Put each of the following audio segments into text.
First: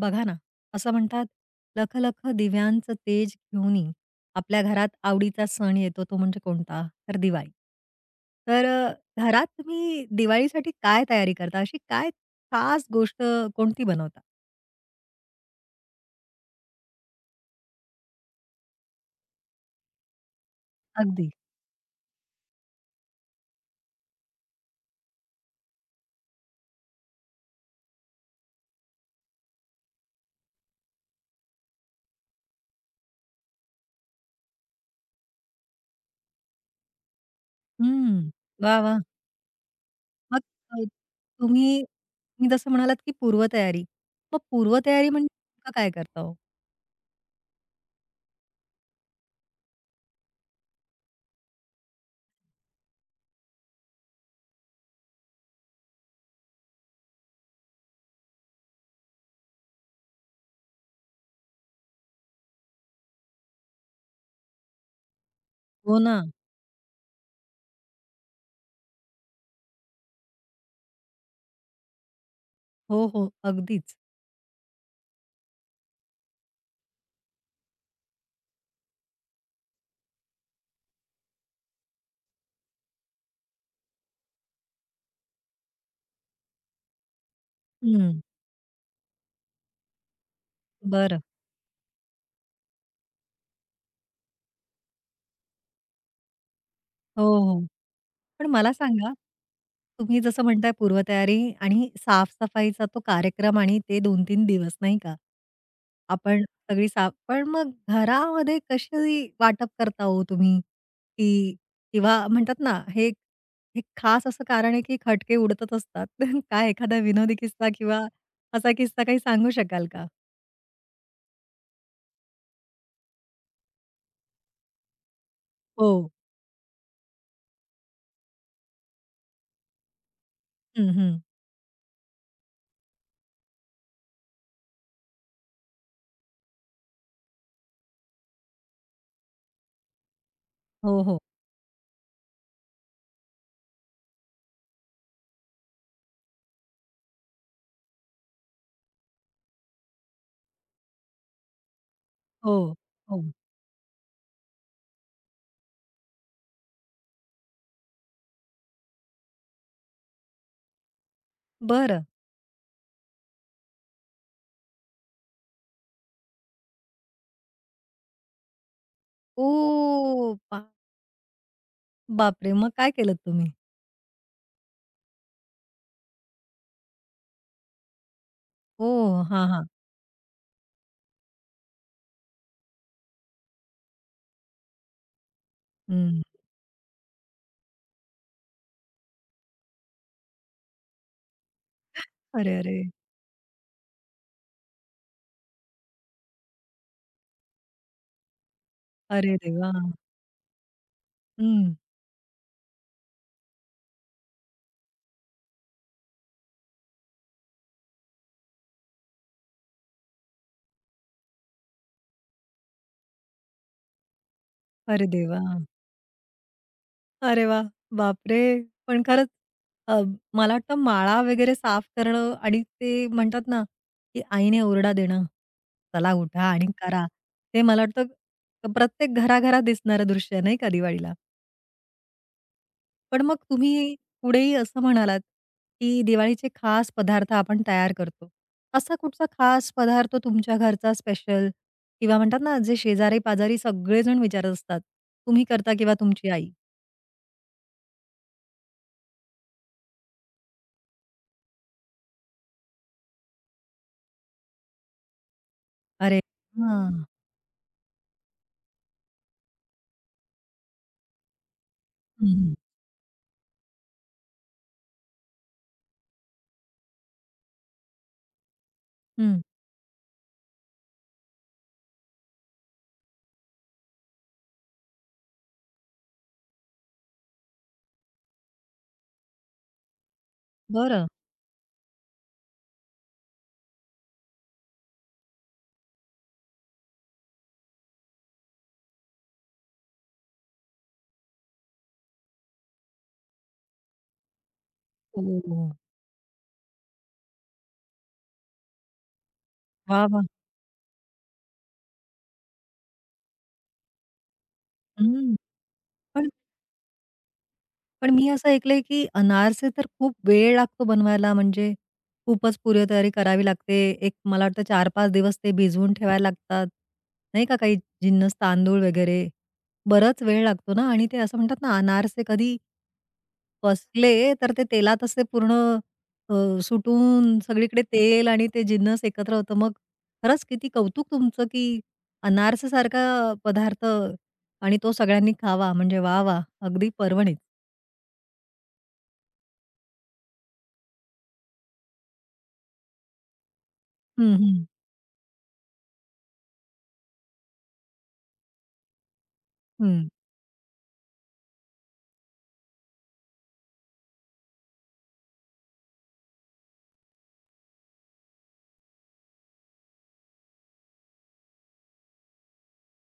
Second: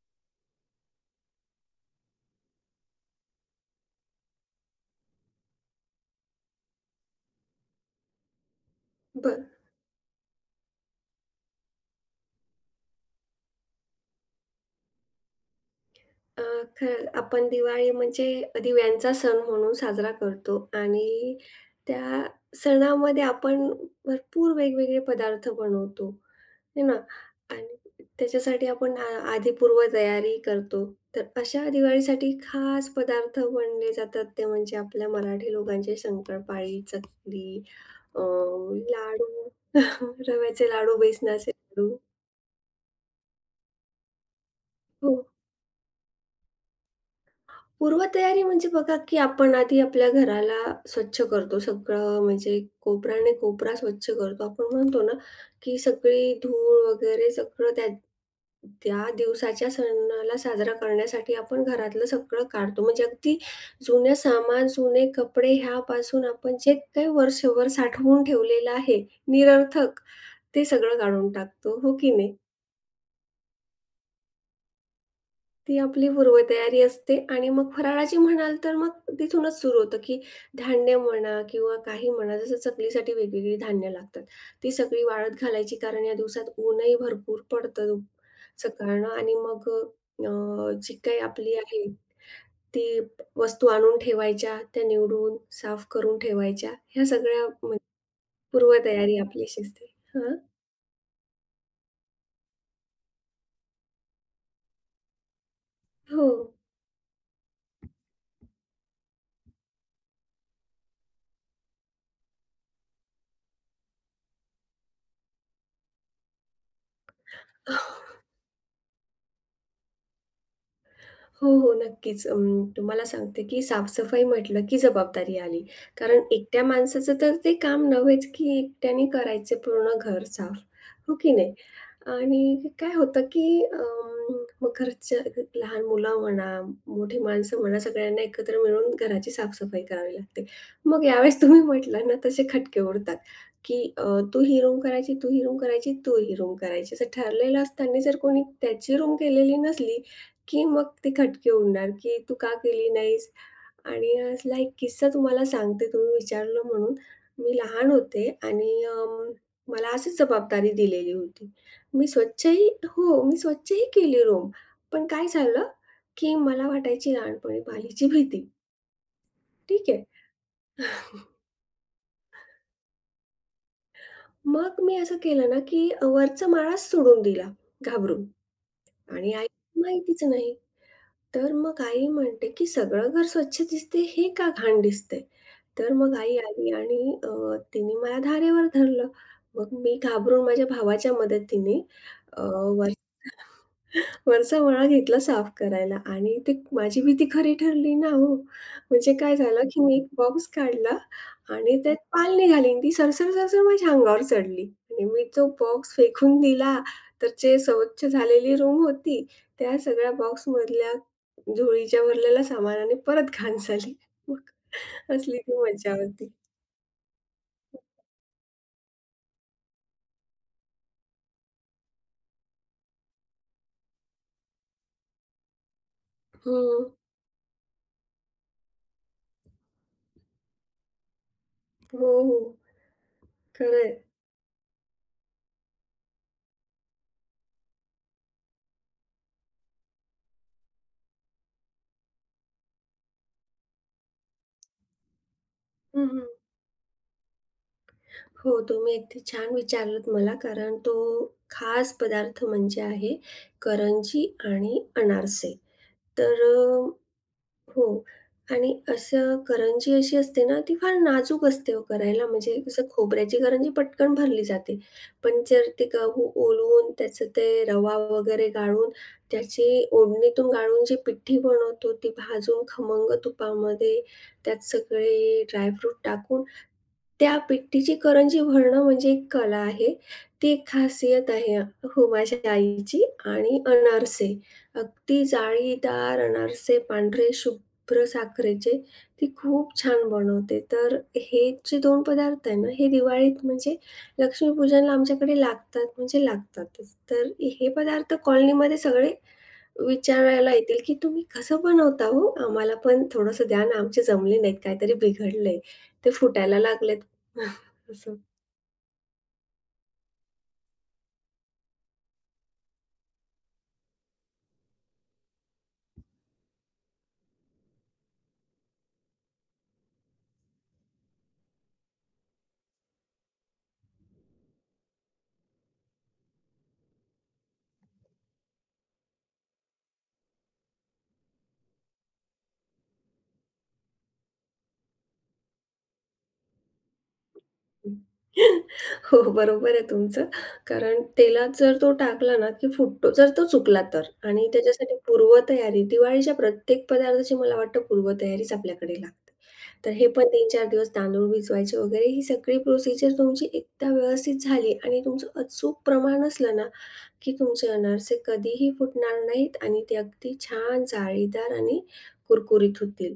बघा ना, असं म्हणतात, "लख-लख दिव्यांचं तेज घेऊनी, आपल्या घरात आवडीचा सण येतो तो म्हणजे कोणता? तर दिवाळी." तर बरं. घरात तुम्ही दिवाळीसाठी काय तयारी करता? अशी काय खास गोष्ट कोणती बनवता? अ, खरं आपण दिवाळी म्हणजे दिव्यांचा सण म्हणून साजरा करतो अगदी. आणि त्या सणामध्ये आपण भरपूर वेगवेगळे पदार्थ बनवतो, आहे ना? आणि त्याच्यासाठी आपण आ आधी पूर्वतयारी करतो. तर अशा दिवाळीसाठी खास पदार्थ बनले जातात ते म्हणजे आपल्या मराठी लोकांचे शंकरपाळी, चकली, अ, हं. वाह! वाह! लाडू, मग रव्याचे अ, लाडू, बेसनाचे तुम्ही लाडू. तुम्ही जसं म्हणालात, की पूर्वतयारी. मग पूर्वतयारी हो. म्हणजे नेमकं काय करता हो? पूर्वतयारी म्हणजे बघा, की आपण आधी आपल्या घराला स्वच्छ करतो. सगळं म्हणजे कोपराने कोपरा स्वच्छ करतो. आपण म्हणतो ना, की सगळी धूळ वगैरे सगळं त्या त्या दिवसाच्या सणाला साजरा करण्यासाठी आपण घरातलं सगळं काढतो. म्हणजे अगदी जुनं सामान, जुने कपडे हो ना. ह्यापासून आपण जे काही वर्षभर साठवून ठेवलेलं आहे निरर्थक, ते सगळं काढून टाकतो. हो की नाही? हो, हो. अगदीच. ती आपली पूर्वतयारी असते आणि मग फराळाची म्हणाल तर मग तिथूनच सुरू होतं, की धान्य म्हणा किंवा काही म्हणा, जसं चकलीसाठी वेगवेगळी धान्य लागतात. ती सगळी वाळत घालायची कारण या दिवसात ऊनही भरपूर पडतं हं. सकाळनं आणि मग अ, जी काही बरं. आपली आहे ती वस्तू आणून ठेवायच्या, त्या निवडून, साफ करून ठेवायच्या. ह्या हो, सगळ्या हो. म्हणजे पण मला सांगा पूर्वतयारी आपली असते. तुम्ही हां. जसं म्हणताय पूर्वतयारी आणि साफ-सफाईचा तो कार्यक्रम आणि ते 2-3 दिवस नाही का? हो. आपण सगळी साफ पण मग घरामध्ये कशी वाटप करता हो तुम्ही? की किंवा म्हणतात ना, हे हे खास असं कारण आहे की खटके उडतच असतात. काय एखादा विनोदी किस्सा किंवा असा किस्सा काही सांगू शकाल का? हो, हो. नक्कीच. तुम्हाला सांगते, की साफसफाई सफाई म्हटलं, की जबाबदारी आली. हो. कारण एकट्या माणसाचं तर ते काम नव्हेच, की एकट्याने करायचं पूर्ण घर साफ, हं, हं. हो की नाही? आणि काय होतं की मग घरच्या लहान मुलं म्हणा, मोठी माणसं म्हणा, सगळ्यांना एकत्र मिळून घराची साफसफाई करावी लागते. हो, मग हो. यावेळेस तुम्ही म्हटलं ना, तसे खटके उडतात, की तू ही रूम करायची, तू ही रूम करायची, तू ही रूम करायची. असं ठरलेलं असताना जर कोणी त्याची रूम केलेली नसली, की मग ते खटके उडणार, की "तू का हो, केली हो. नाहीस?" आणि असला एक किस्सा तुम्हाला सांगते, तुम्ही विचारलं म्हणून. मी लहान होते आणि मला अशीच जबाबदारी दिलेली होती. बरं. मी स्वच्छही हो, मी स्वच्छही केली रूम. पण काय झालं, की मला वाटायची लहानपणी पालीची भीती. ठीक आहे. ओह! बा बापरे! मग काय केलत तुम्ही? मग मी असं केलं ना, की वरचा माळाच सोडून दिला घाबरून ओह! आणि हां, हां. आईला माहितीच नाही. तर मग आई म्हणते, की "सगळं घर स्वच्छ दिसते, हे का घाण दिसतंय?" तर मग हं. आई आली आणि तिने मला धारेवर धरलं. मग मी घाबरून माझ्या भावाच्या मदतीने अ, अरे, अरे! वर वरचा मळा घेतला साफ करायला आणि ते माझी भीती खरी ठरली ना हो. म्हणजे काय अरे झालं, देवा! की मी एक बॉक्स काढला हं. आणि त्यात पाल निघाली आणि ती सरसर-सरसर माझ्या अंगावर चढली आणि मी तो बॉक्स फेकून दिला. तर जे स्वच्छ झालेली रूम होती, त्या सगळ्या बॉक्समधल्या झोळीच्या भरलेल्या सामानाने परत घाण झाली. मग अरे असली देवा! ती मज्जा होती. अरे वाह! बापरे! पण खरंच अ, मला वाटतं माळा वगैरे साफ करणं आणि ते म्हणतात ना, की आईने ओरडा देणं, "चला उठा आणि हं. करा." ते मला वाटतं प्रत्येक घराघरात दिसणारं दृश्य आहे नाही का दिवाळीला. हो, हो. पण मग तुम्ही खरंय. पुढेही असं म्हणालात, की दिवाळीचे खास पदार्थ आपण तयार करतो. असा कुठचा खास पदार्थ तुमच्या घरचा स्पेशल किंवा म्हणतात ना, जे शेजारी-पाजारी सगळेजण विचारत असतात, तुम्ही करता किंवा हं, हं. तुमची आई? हो, तुम्ही अगदी छान विचारलत मला कारण तो खास पदार्थ म्हणजे आहे करंजी आणि अनारसे. अरे! तर अ, हां. हो आणि असं करंजी अशी असते ना, ती फार नाजूक असते हो करायला. हं, हं. म्हणजे कसं खोबऱ्याची करंजी पटकन भरली जाते. पण जर ते गहू ओलवून, त्याचं ते रवा वगैरे गाळून, हं. त्याची ओढणीतून गाळून जी पिठी बनवतो, ती भाजून खमंग तुपामध्ये, त्यात सगळे ड्रायफ्रूट टाकून, त्या पिठीची करंजी भरणं म्हणजे एक कला आहे. ती एक बरं. खासियत आहे हो, माझ्या आईची. आणि अनारसे, अगदी जाळीदार अनारसे, पांढरे शुभ्र खोबरं, साखरेचे ती खूप छान बनवते. तर हे जे 2 पदार्थ आहे ना, हे दिवाळीत म्हणजे लक्ष्मीपूजनला आमच्याकडे हो. लागतात म्हणजे लागतातच. तर हे पदार्थ कॉलनीमध्ये सगळे वाह! वाह! विचारायला येतील, की "तुम्ही कसं बनवता हो? आम्हाला पण थोडंसं द्या ना, आमचे जमले नाहीत, काहीतरी हं. बिघडलंय, ते पण फुटायला लागलेत." पण असं. मी असं ऐकलंय, की अनारसे तर खूप वेळ लागतो बनवायला म्हणजे खूपच पूर्वतयारी करावी लागते. एक मला वाटतं 4-5 दिवस ते भिजवून ठेवायला लागतात. नाही का काही जिन्नस तांदूळ वगैरे. बराच वेळ लागतो ना आणि ते असं म्हणतात ना अनारसे कधी फसले तर ते तेलात असे पूर्ण अ, सुटून सगळीकडे तेल आणि ते जिन्नस एकत्र होतं. मग खरंच किती कौतुक तुमचं, की अनारसेसारखा पदार्थ आणि तो सगळ्यांनी खावा म्हणजे वाह, वाह! अगदी पर्वणीच. हो, बरोबर आहे तुमचं. कारण तेलात जर तो टाकला ना, की फुटतो. जर तो चुकला तर हं, आणि हं. त्याच्यासाठी पूर्वतयारी दिवाळीच्या प्रत्येक पदार्थाची मला वाटतं पूर्वतयारीच आपल्याकडे लागते. तर हे हं. पण 3-4 दिवस तांदूळ भिजवायचे वगैरे ही सगळी प्रोसिजर तुमची एकदा व्यवस्थित झाली आणि तुमचं अचूक प्रमाण असलं ना, की तुमचे अनारसे कधीही फुटणार नाहीत आणि ते अगदी छान जाळीदार आणि कुरकुरीत होतील.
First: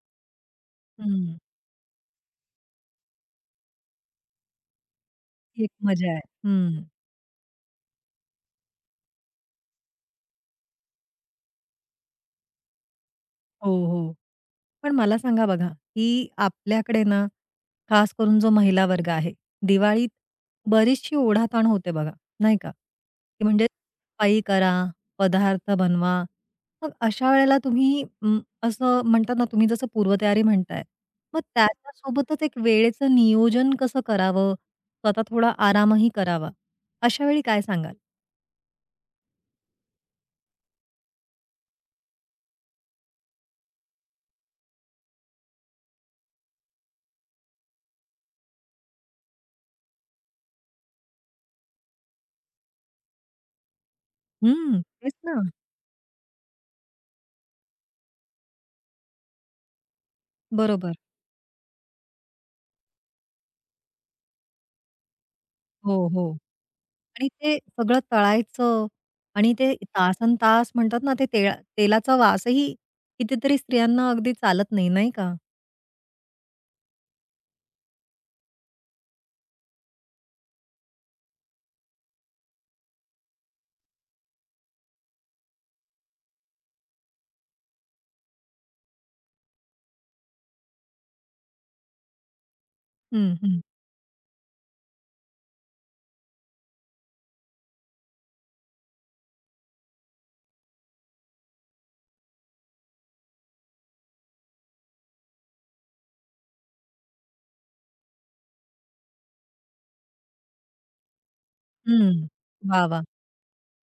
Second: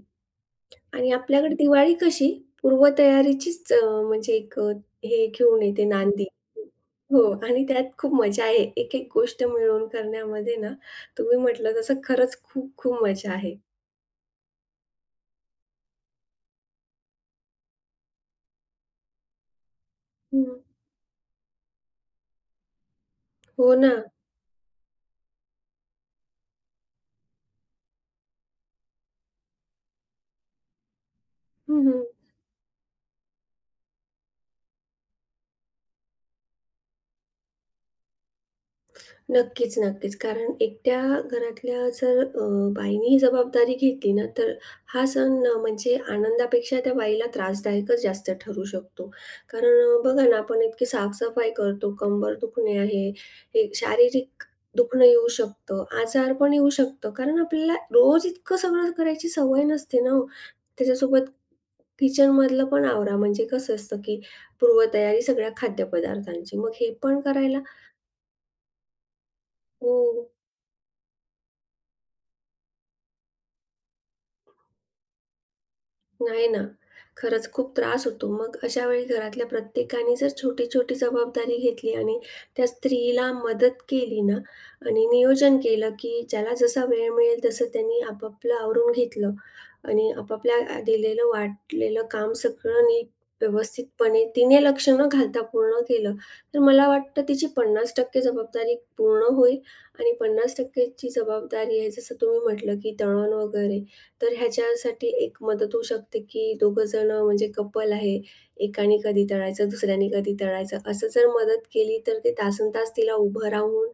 आणि हं, आपल्याकडे दिवाळी कशी पूर्वतयारीचीच म्हणजे एक हे घेऊन ती एक येते मजा आहे. नांदी. हं. हो आणि त्यात खूप मजा आहे. एक-एक गोष्ट मिळवून करण्यामध्ये ना, तुम्ही म्हटलं तसं खरंच खूप खूप मजा आहे. हो, हो. पण मला सांगा बघा, की आपल्याकडे ना, खास करून जो महिला वर्ग आहे, दिवाळीत हं. बरीचशी ओढाताण होते बघा, नाही का? की म्हणजे हो ना. सफाई करा, पदार्थ बनवा. मग अशा वेळेला तुम्ही असं म्हणतात ना, तुम्ही जसं पूर्वतयारी म्हणताय, मग हं, हं. त्याच्यासोबतच एक वेळेचं नियोजन कसं करावं? स्वतः थोडा आरामही करावा. अशा वेळी काय सांगाल? नक्कीच, नक्कीच. कारण एकट्या घरातल्या जर बाईने ही जबाबदारी घेतली ना, तर हा सण म्हणजे आनंदापेक्षा त्या बाईला त्रासदायकच जास्त ठरू शकतो. कारण बघा ना, आपण इतकी साफ-सफाई करतो, कंबर दुखणे आहे, हे शारीरिक हं, दुखणं तेच येऊ ना. शकतं, आजार पण येऊ शकतं. कारण आपल्याला रोज इतकं सगळं करायची सवय नसते ना हो. बरोबर. त्याच्यासोबत किचनमधलं पण आवरा, म्हणजे कसं असतं, की पूर्वतयारी सगळ्या हो, हो. खाद्यपदार्थांची. मग हे पण आणि ते करायला सगळं तळायचं आणि ते हो, तासनतास म्हणतात ना, ते तेळा तेलाचा वासही कितीतरी स्त्रियांना अगदी चालत नाही, नाही का? नाही ना. खरंच खूप त्रास होतो. मग अशा वेळी घरातल्या प्रत्येकाने जर छोटी-छोटी जबाबदारी घेतली आणि त्या स्त्रीला मदत केली ना आणि नियोजन केलं, की ज्याला जसा वेळ मिळेल तसं त्यांनी आपापलं आवरून घेतलं आणि आपापल्या दिलेलं वाटलेलं काम सगळं नीट हं, हं. व्यवस्थितपणे तिने लक्ष न घालता पूर्ण केलं, तर मला वाटतं तिची 50% जबाबदारी पूर्ण होईल आणि 50% ची जबाबदारी आहे जसं तुम्ही म्हटलं, की तळण वगैरे तर ह्याच्यासाठी एक मदत होऊ शकते, की दोघं जण म्हणजे कपल आहे, एकाने कधी तळायचं, दुसऱ्याने कधी तळायचं, असं जर मदत केली तर हं. ते वाह! तासनतास वाह! तिला उभं राहून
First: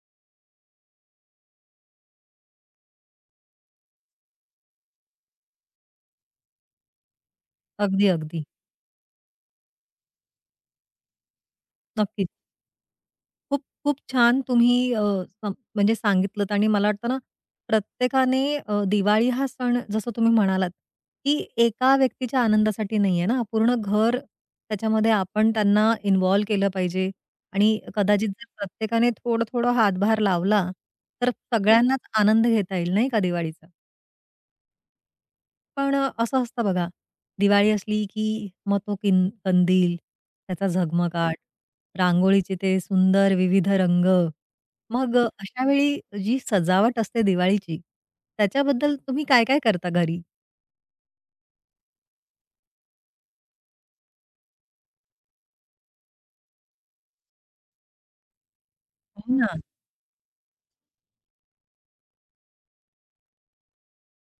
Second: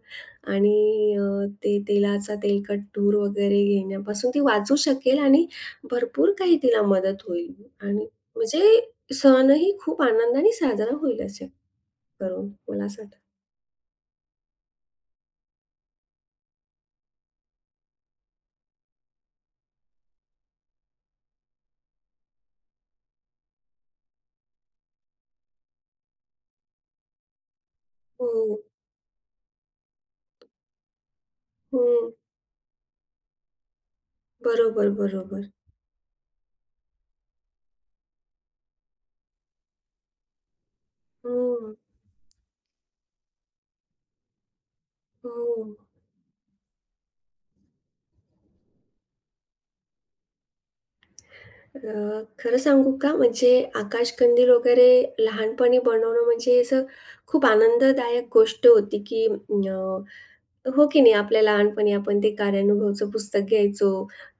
आणि ते तेलाचा तेलकट धूर वगैरे घेण्यापासून ती वाचू शकेल आणि भरपूर काही तिला मदत होईल आणि अगदी, अगदी. म्हणजे सणही खूप आनंदाने साजरा होईल असं नक्कीच. करून, मला असं वाटतं. खूप, खूप छान तुम्ही सम म्हणजे सांगितलत आणि मला वाटतं ना, प्रत्येकाने दिवाळी हा सण जसं तुम्ही म्हणालात, की एका व्यक्तीच्या आनंदासाठी नाहीये ना, पूर्ण घर त्याच्यामध्ये आपण त्यांना इन्व्हॉल्व केलं पाहिजे आणि कदाचित जर हो. प्रत्येकाने थोडं-थोडं हातभार लावला, तर सगळ्यांनाच हं. आनंद घेता येईल नाही का दिवाळीचा? बरोबर, बरोबर. पण असं असतं बघा, दिवाळी असली की मग तो किन कंदील, त्याचा झगमगाट, हं. रांगोळीचे ते सुंदर विविध रंग. मग हो. अशा वेळी जी सजावट असते दिवाळीची, त्याच्याबद्दल तुम्ही काय-काय करता घरी? खरं सांगू का? म्हणजे आकाशकंदील वगैरे लहानपणी बनवणं म्हणजे असं खूप आनंददायक गोष्ट होती, की हो ना. अ, हो की नाही. आपल्या लहानपणी आपण ते कार्यानुभवचं पुस्तक घ्यायचो,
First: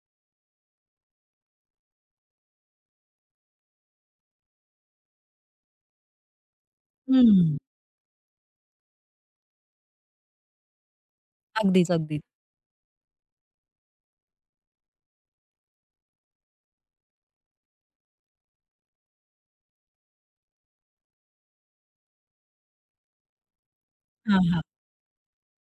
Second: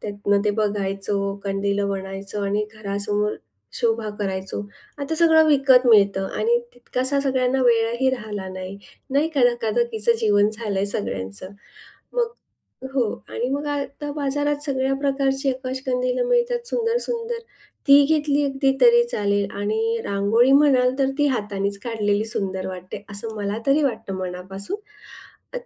त्यातनं ते बघायचो, कंदिलं बनायचो आणि घरासमोर शोभा करायचो. आता सगळं विकत मिळतं आणि तितकासा हं. सगळ्यांना वेळही राहिला नाही. नाही का, धकाधकीचं जीवन झालंय सगळ्यांचं. अगदीच, अगदीच. मग हो आणि मग आता बाजारात सगळ्या प्रकारची आकाशकंदिलं मिळतात सुंदर-सुंदर. ती घेतली अगदी तरी चालेल आणि रांगोळी म्हणाल तर ती हातानेच काढलेली सुंदर वाटते, असं मला तरी वाटतं हां, हां. मनापासून.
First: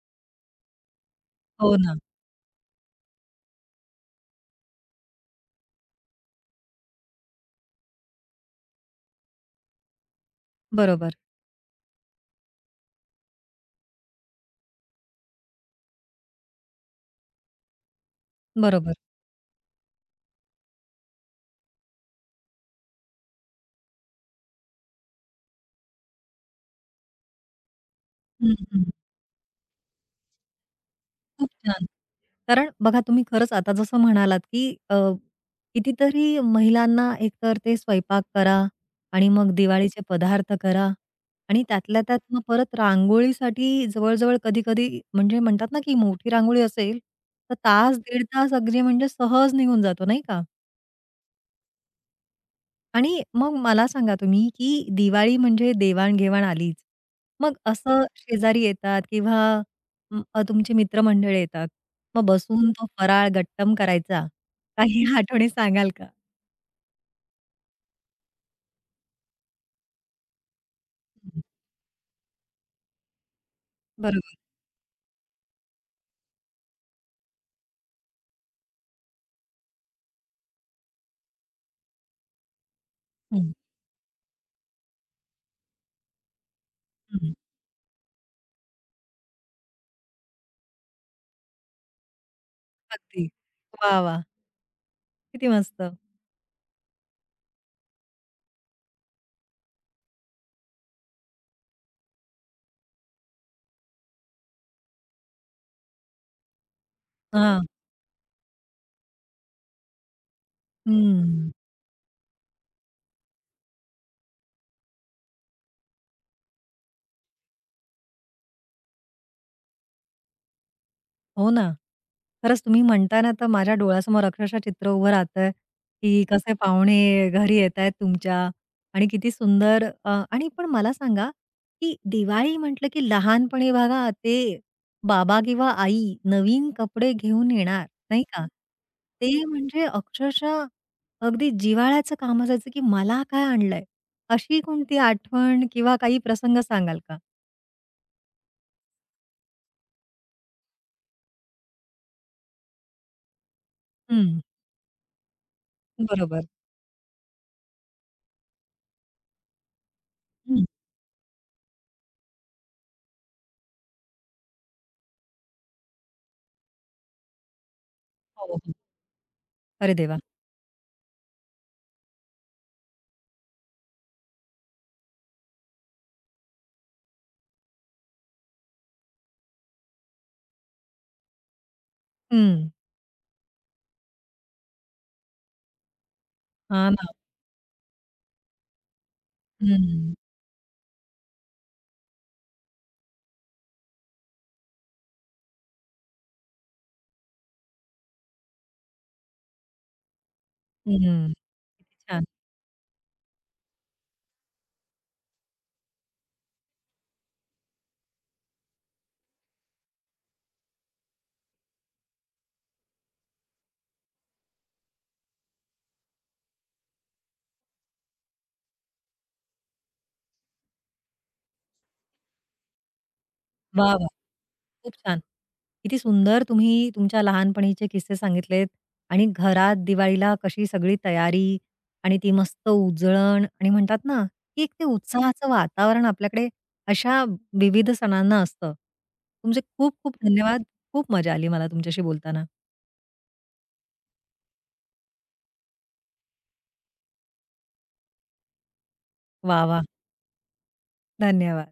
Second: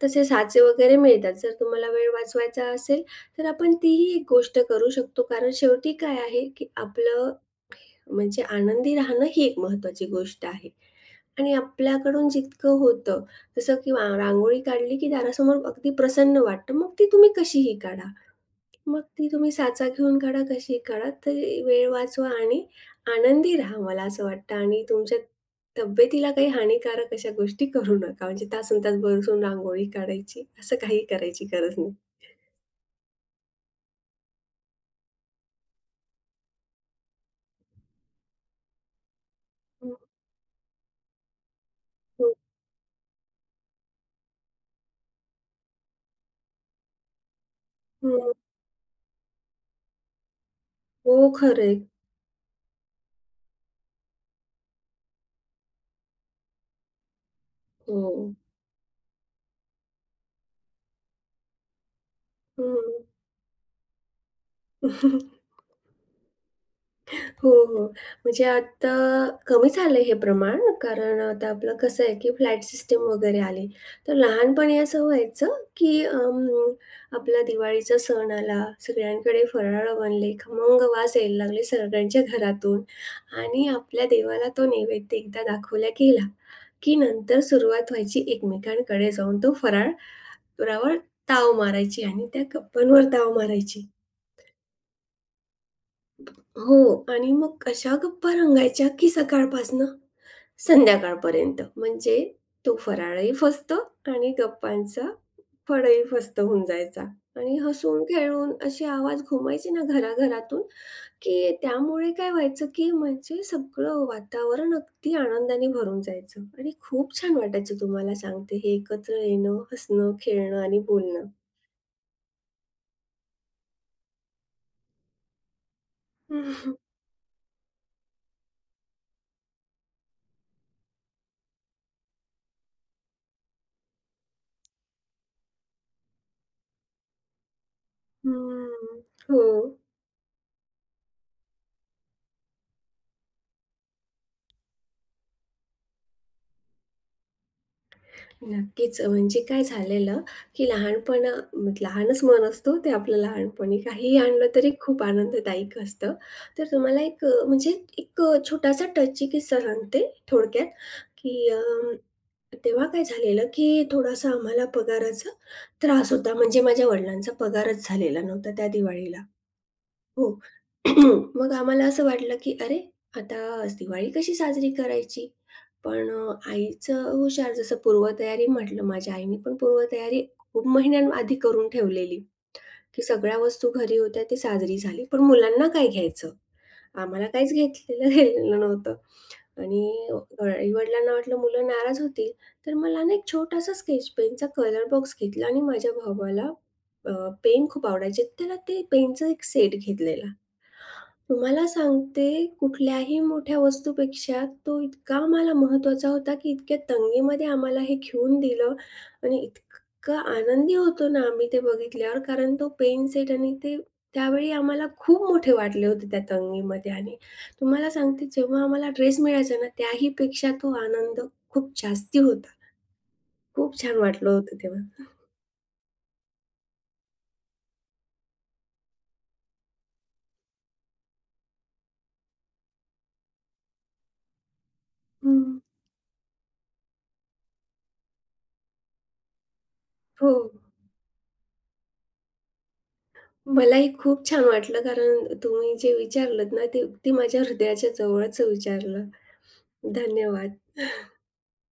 तसे साचे वगैरे मिळतात. जर हो तुम्हाला ना. वेळ वाचवायचा असेल, तर आपण तीही एक गोष्ट करू शकतो. कारण शेवटी काय आहे, की आपलं म्हणजे आनंदी राहणं ही एक महत्त्वाची गोष्ट आहे. बरोबर, आणि आपल्याकडून जितकं होतं, जसं की वा रांगोळी काढली, की दारासमोर अगदी प्रसन्न वाटतं. मग ती तुम्ही कशीही काढा. बरोबर. मग ती तुम्ही साचा घेऊन काढा, कशी काढा, तरी वेळ वाचवा आणि आनंदी राहा, मला असं वाटतं आणि तुमच्या तब्येतीला काही हानिकारक अशा गोष्टी करू नका. म्हणजे हं, हं. तासंतास बसून रांगोळी काढायची, असं काही करायची खूप गरज छान. नाही. कारण बघा तुम्ही खरंच आता जसं म्हणालात, की कितीतरी महिलांना एकतर ते स्वयंपाक करा आणि मग हं, दिवाळीचे पदार्थ करा आणि त्यातल्या त्यात हं, मग परत रांगोळीसाठी जवळ-जवळ कधी-कधी म्हणजे म्हणतात ना, की मोठी रांगोळी असेल, तर तास, दीड हं. तास अगदी म्हणजे सहज निघून जातो नाही का? हो, खरं आणि मग मला सांगा तुम्ही, की दिवाळी म्हणजे देवाण-घेवाण आलीच. मग असं हो. शेजारी येतात किंवा अं, तुमची मित्रमंडळ येतात. मग बसून तो हं. फराळ गट्टम करायचा. काही आठवणी सांगाल का? हो, हो. म्हणजे आता कमी झालंय हे प्रमाण कारण हं, आता आपलं कसं आहे, की फ्लॅट सिस्टम वगैरे आली. तर बरोबर. लहानपणी असं व्हायचं, की आपला दिवाळीचा सण आला, सगळ्यांकडे फराळं बनले, खमंग वास यायला लागले सगळ्यांच्या घरातून हं, आणि आपल्या देवाला तो नैवेद्य एकदा दाखवला गेला, की हं. नंतर सुरुवात व्हायची एकमेकांकडे जाऊन तो फराळ रावर ताव मारायची आणि त्या गप्पांवर अगदी. ताव मारायची. वाह! वाह! किती मस्त. हो आणि मग अशा गप्पा रंगायच्या की सकाळपासनं संध्याकाळपर्यंत. म्हणजे तो फराळही फसतो आणि गप्पांचा फळही फस्त होऊन जायचा. आणि हां. हसून, खेळून असे आवाज घुमायचे ना घराघरातून, हं. की त्यामुळे काय व्हायचं, की म्हणजे सगळं वातावरण अगदी आनंदाने भरून जायचं आणि खूप छान वाटायचं तुम्हाला सांगते हे एकत्र येणं, हसणं, खेळणं आणि बोलणं. हो ना. खरंच तुम्ही म्हणताय ना, तर माझ्या डोळ्यासमोर अक्षरशः चित्र उभं राहतंय, की हं, कसे हं. पाहुणे घरी येतायत तुमच्या आणि किती सुंदर आणि पण मला सांगा, की दिवाळी म्हटलं की लहानपणी बघा ते बाबा किंवा आई नवीन कपडे घेऊन येणार, नाही का? ते हो. म्हणजे अक्षरशः अगदी जिव्हाळ्याचं काम असायचं, की मला काय आणलंय? अशी कोणती आठवण किंवा काही प्रसंग सांगाल का? नक्कीच. म्हणजे काय झालेलं, की लहानच मन असतो ते आपलं लहानपणी. काहीही हं, आणलं तरी खूप आनंददायक असतं. बरोबर. तर तुम्हाला एक अ, म्हणजे एक अ, छोटासा टची किस्सा सांगते हं. थोडक्यात, की तेव्हा काय झालेलं, की थोडासा आम्हाला पगाराचा त्रास होता. म्हणजे माझ्या वडिलांचा पगारच झालेला नव्हता हो, त्या हो. दिवाळीला. अरे देवा! हो. मग आम्हाला असं वाटलं, की "अरे, आता आज दिवाळी कशी साजरी करायची?" पण आईचं हुशार जसं पूर्वतयारी म्हटलं, माझ्या आईने पण पूर्वतयारी खूप महिन्यांआधी करून ठेवलेली, हं. की सगळ्या वस्तू घरी होत्या, ती साजरी झाली. पण मुलांना काय घ्यायचं? हां ना. आम्हाला काहीच घेतलेलं गेलेलं नव्हतं आणि हं. आई-वडिलांना वाटलं मुलं नाराज होतील, तर मला ना एक छोटासा स्केच पेनचा कलर बॉक्स घेतला आणि माझ्या भावाला अ, पेन खूप आवडायचे. त्याला ते पेनचा एक सेट घेतलेला. हं. तुम्हाला छान. सांगते कुठल्याही मोठ्या वस्तूपेक्षा तो इतका आम्हाला महत्त्वाचा होता, की इतक्या तंगीमध्ये आम्हाला हे घेऊन दिलं आणि इतकं आनंदी होतो ना आम्ही ते बघितल्यावर कारण तो पेन सेट आणि ते त्यावेळी आम्हाला खूप मोठे वाटले होते त्या तंगीमध्ये आणि तुम्हाला सांगते जेव्हा आम्हाला ड्रेस मिळायचा ना त्याही पेक्षा तो आनंद खूप जास्ती होता. खूप वाह, छान वाह! वाटलं होतं खूप तेव्हा. छान. किती सुंदर तुम्ही तुमच्या लहानपणीचे किस्से सांगितलेत आणि घरात दिवाळीला कशी सगळी तयारी आणि ती मस्त उजळण आणि म्हणतात ना, की एक ते उत्साहाचं हं. वातावरण आपल्याकडे अशा विविध सणांना असतं. तुमचे खूप खूप हो. धन्यवाद. खूप मजा आली मला तुमच्याशी बोलताना. मलाही खूप छान वाटलं कारण तुम्ही जे विचारलंत ना ते अगदी माझ्या हृदयाच्या जवळच विचारलं. वाह, वाह! धन्यवाद. धन्यवाद.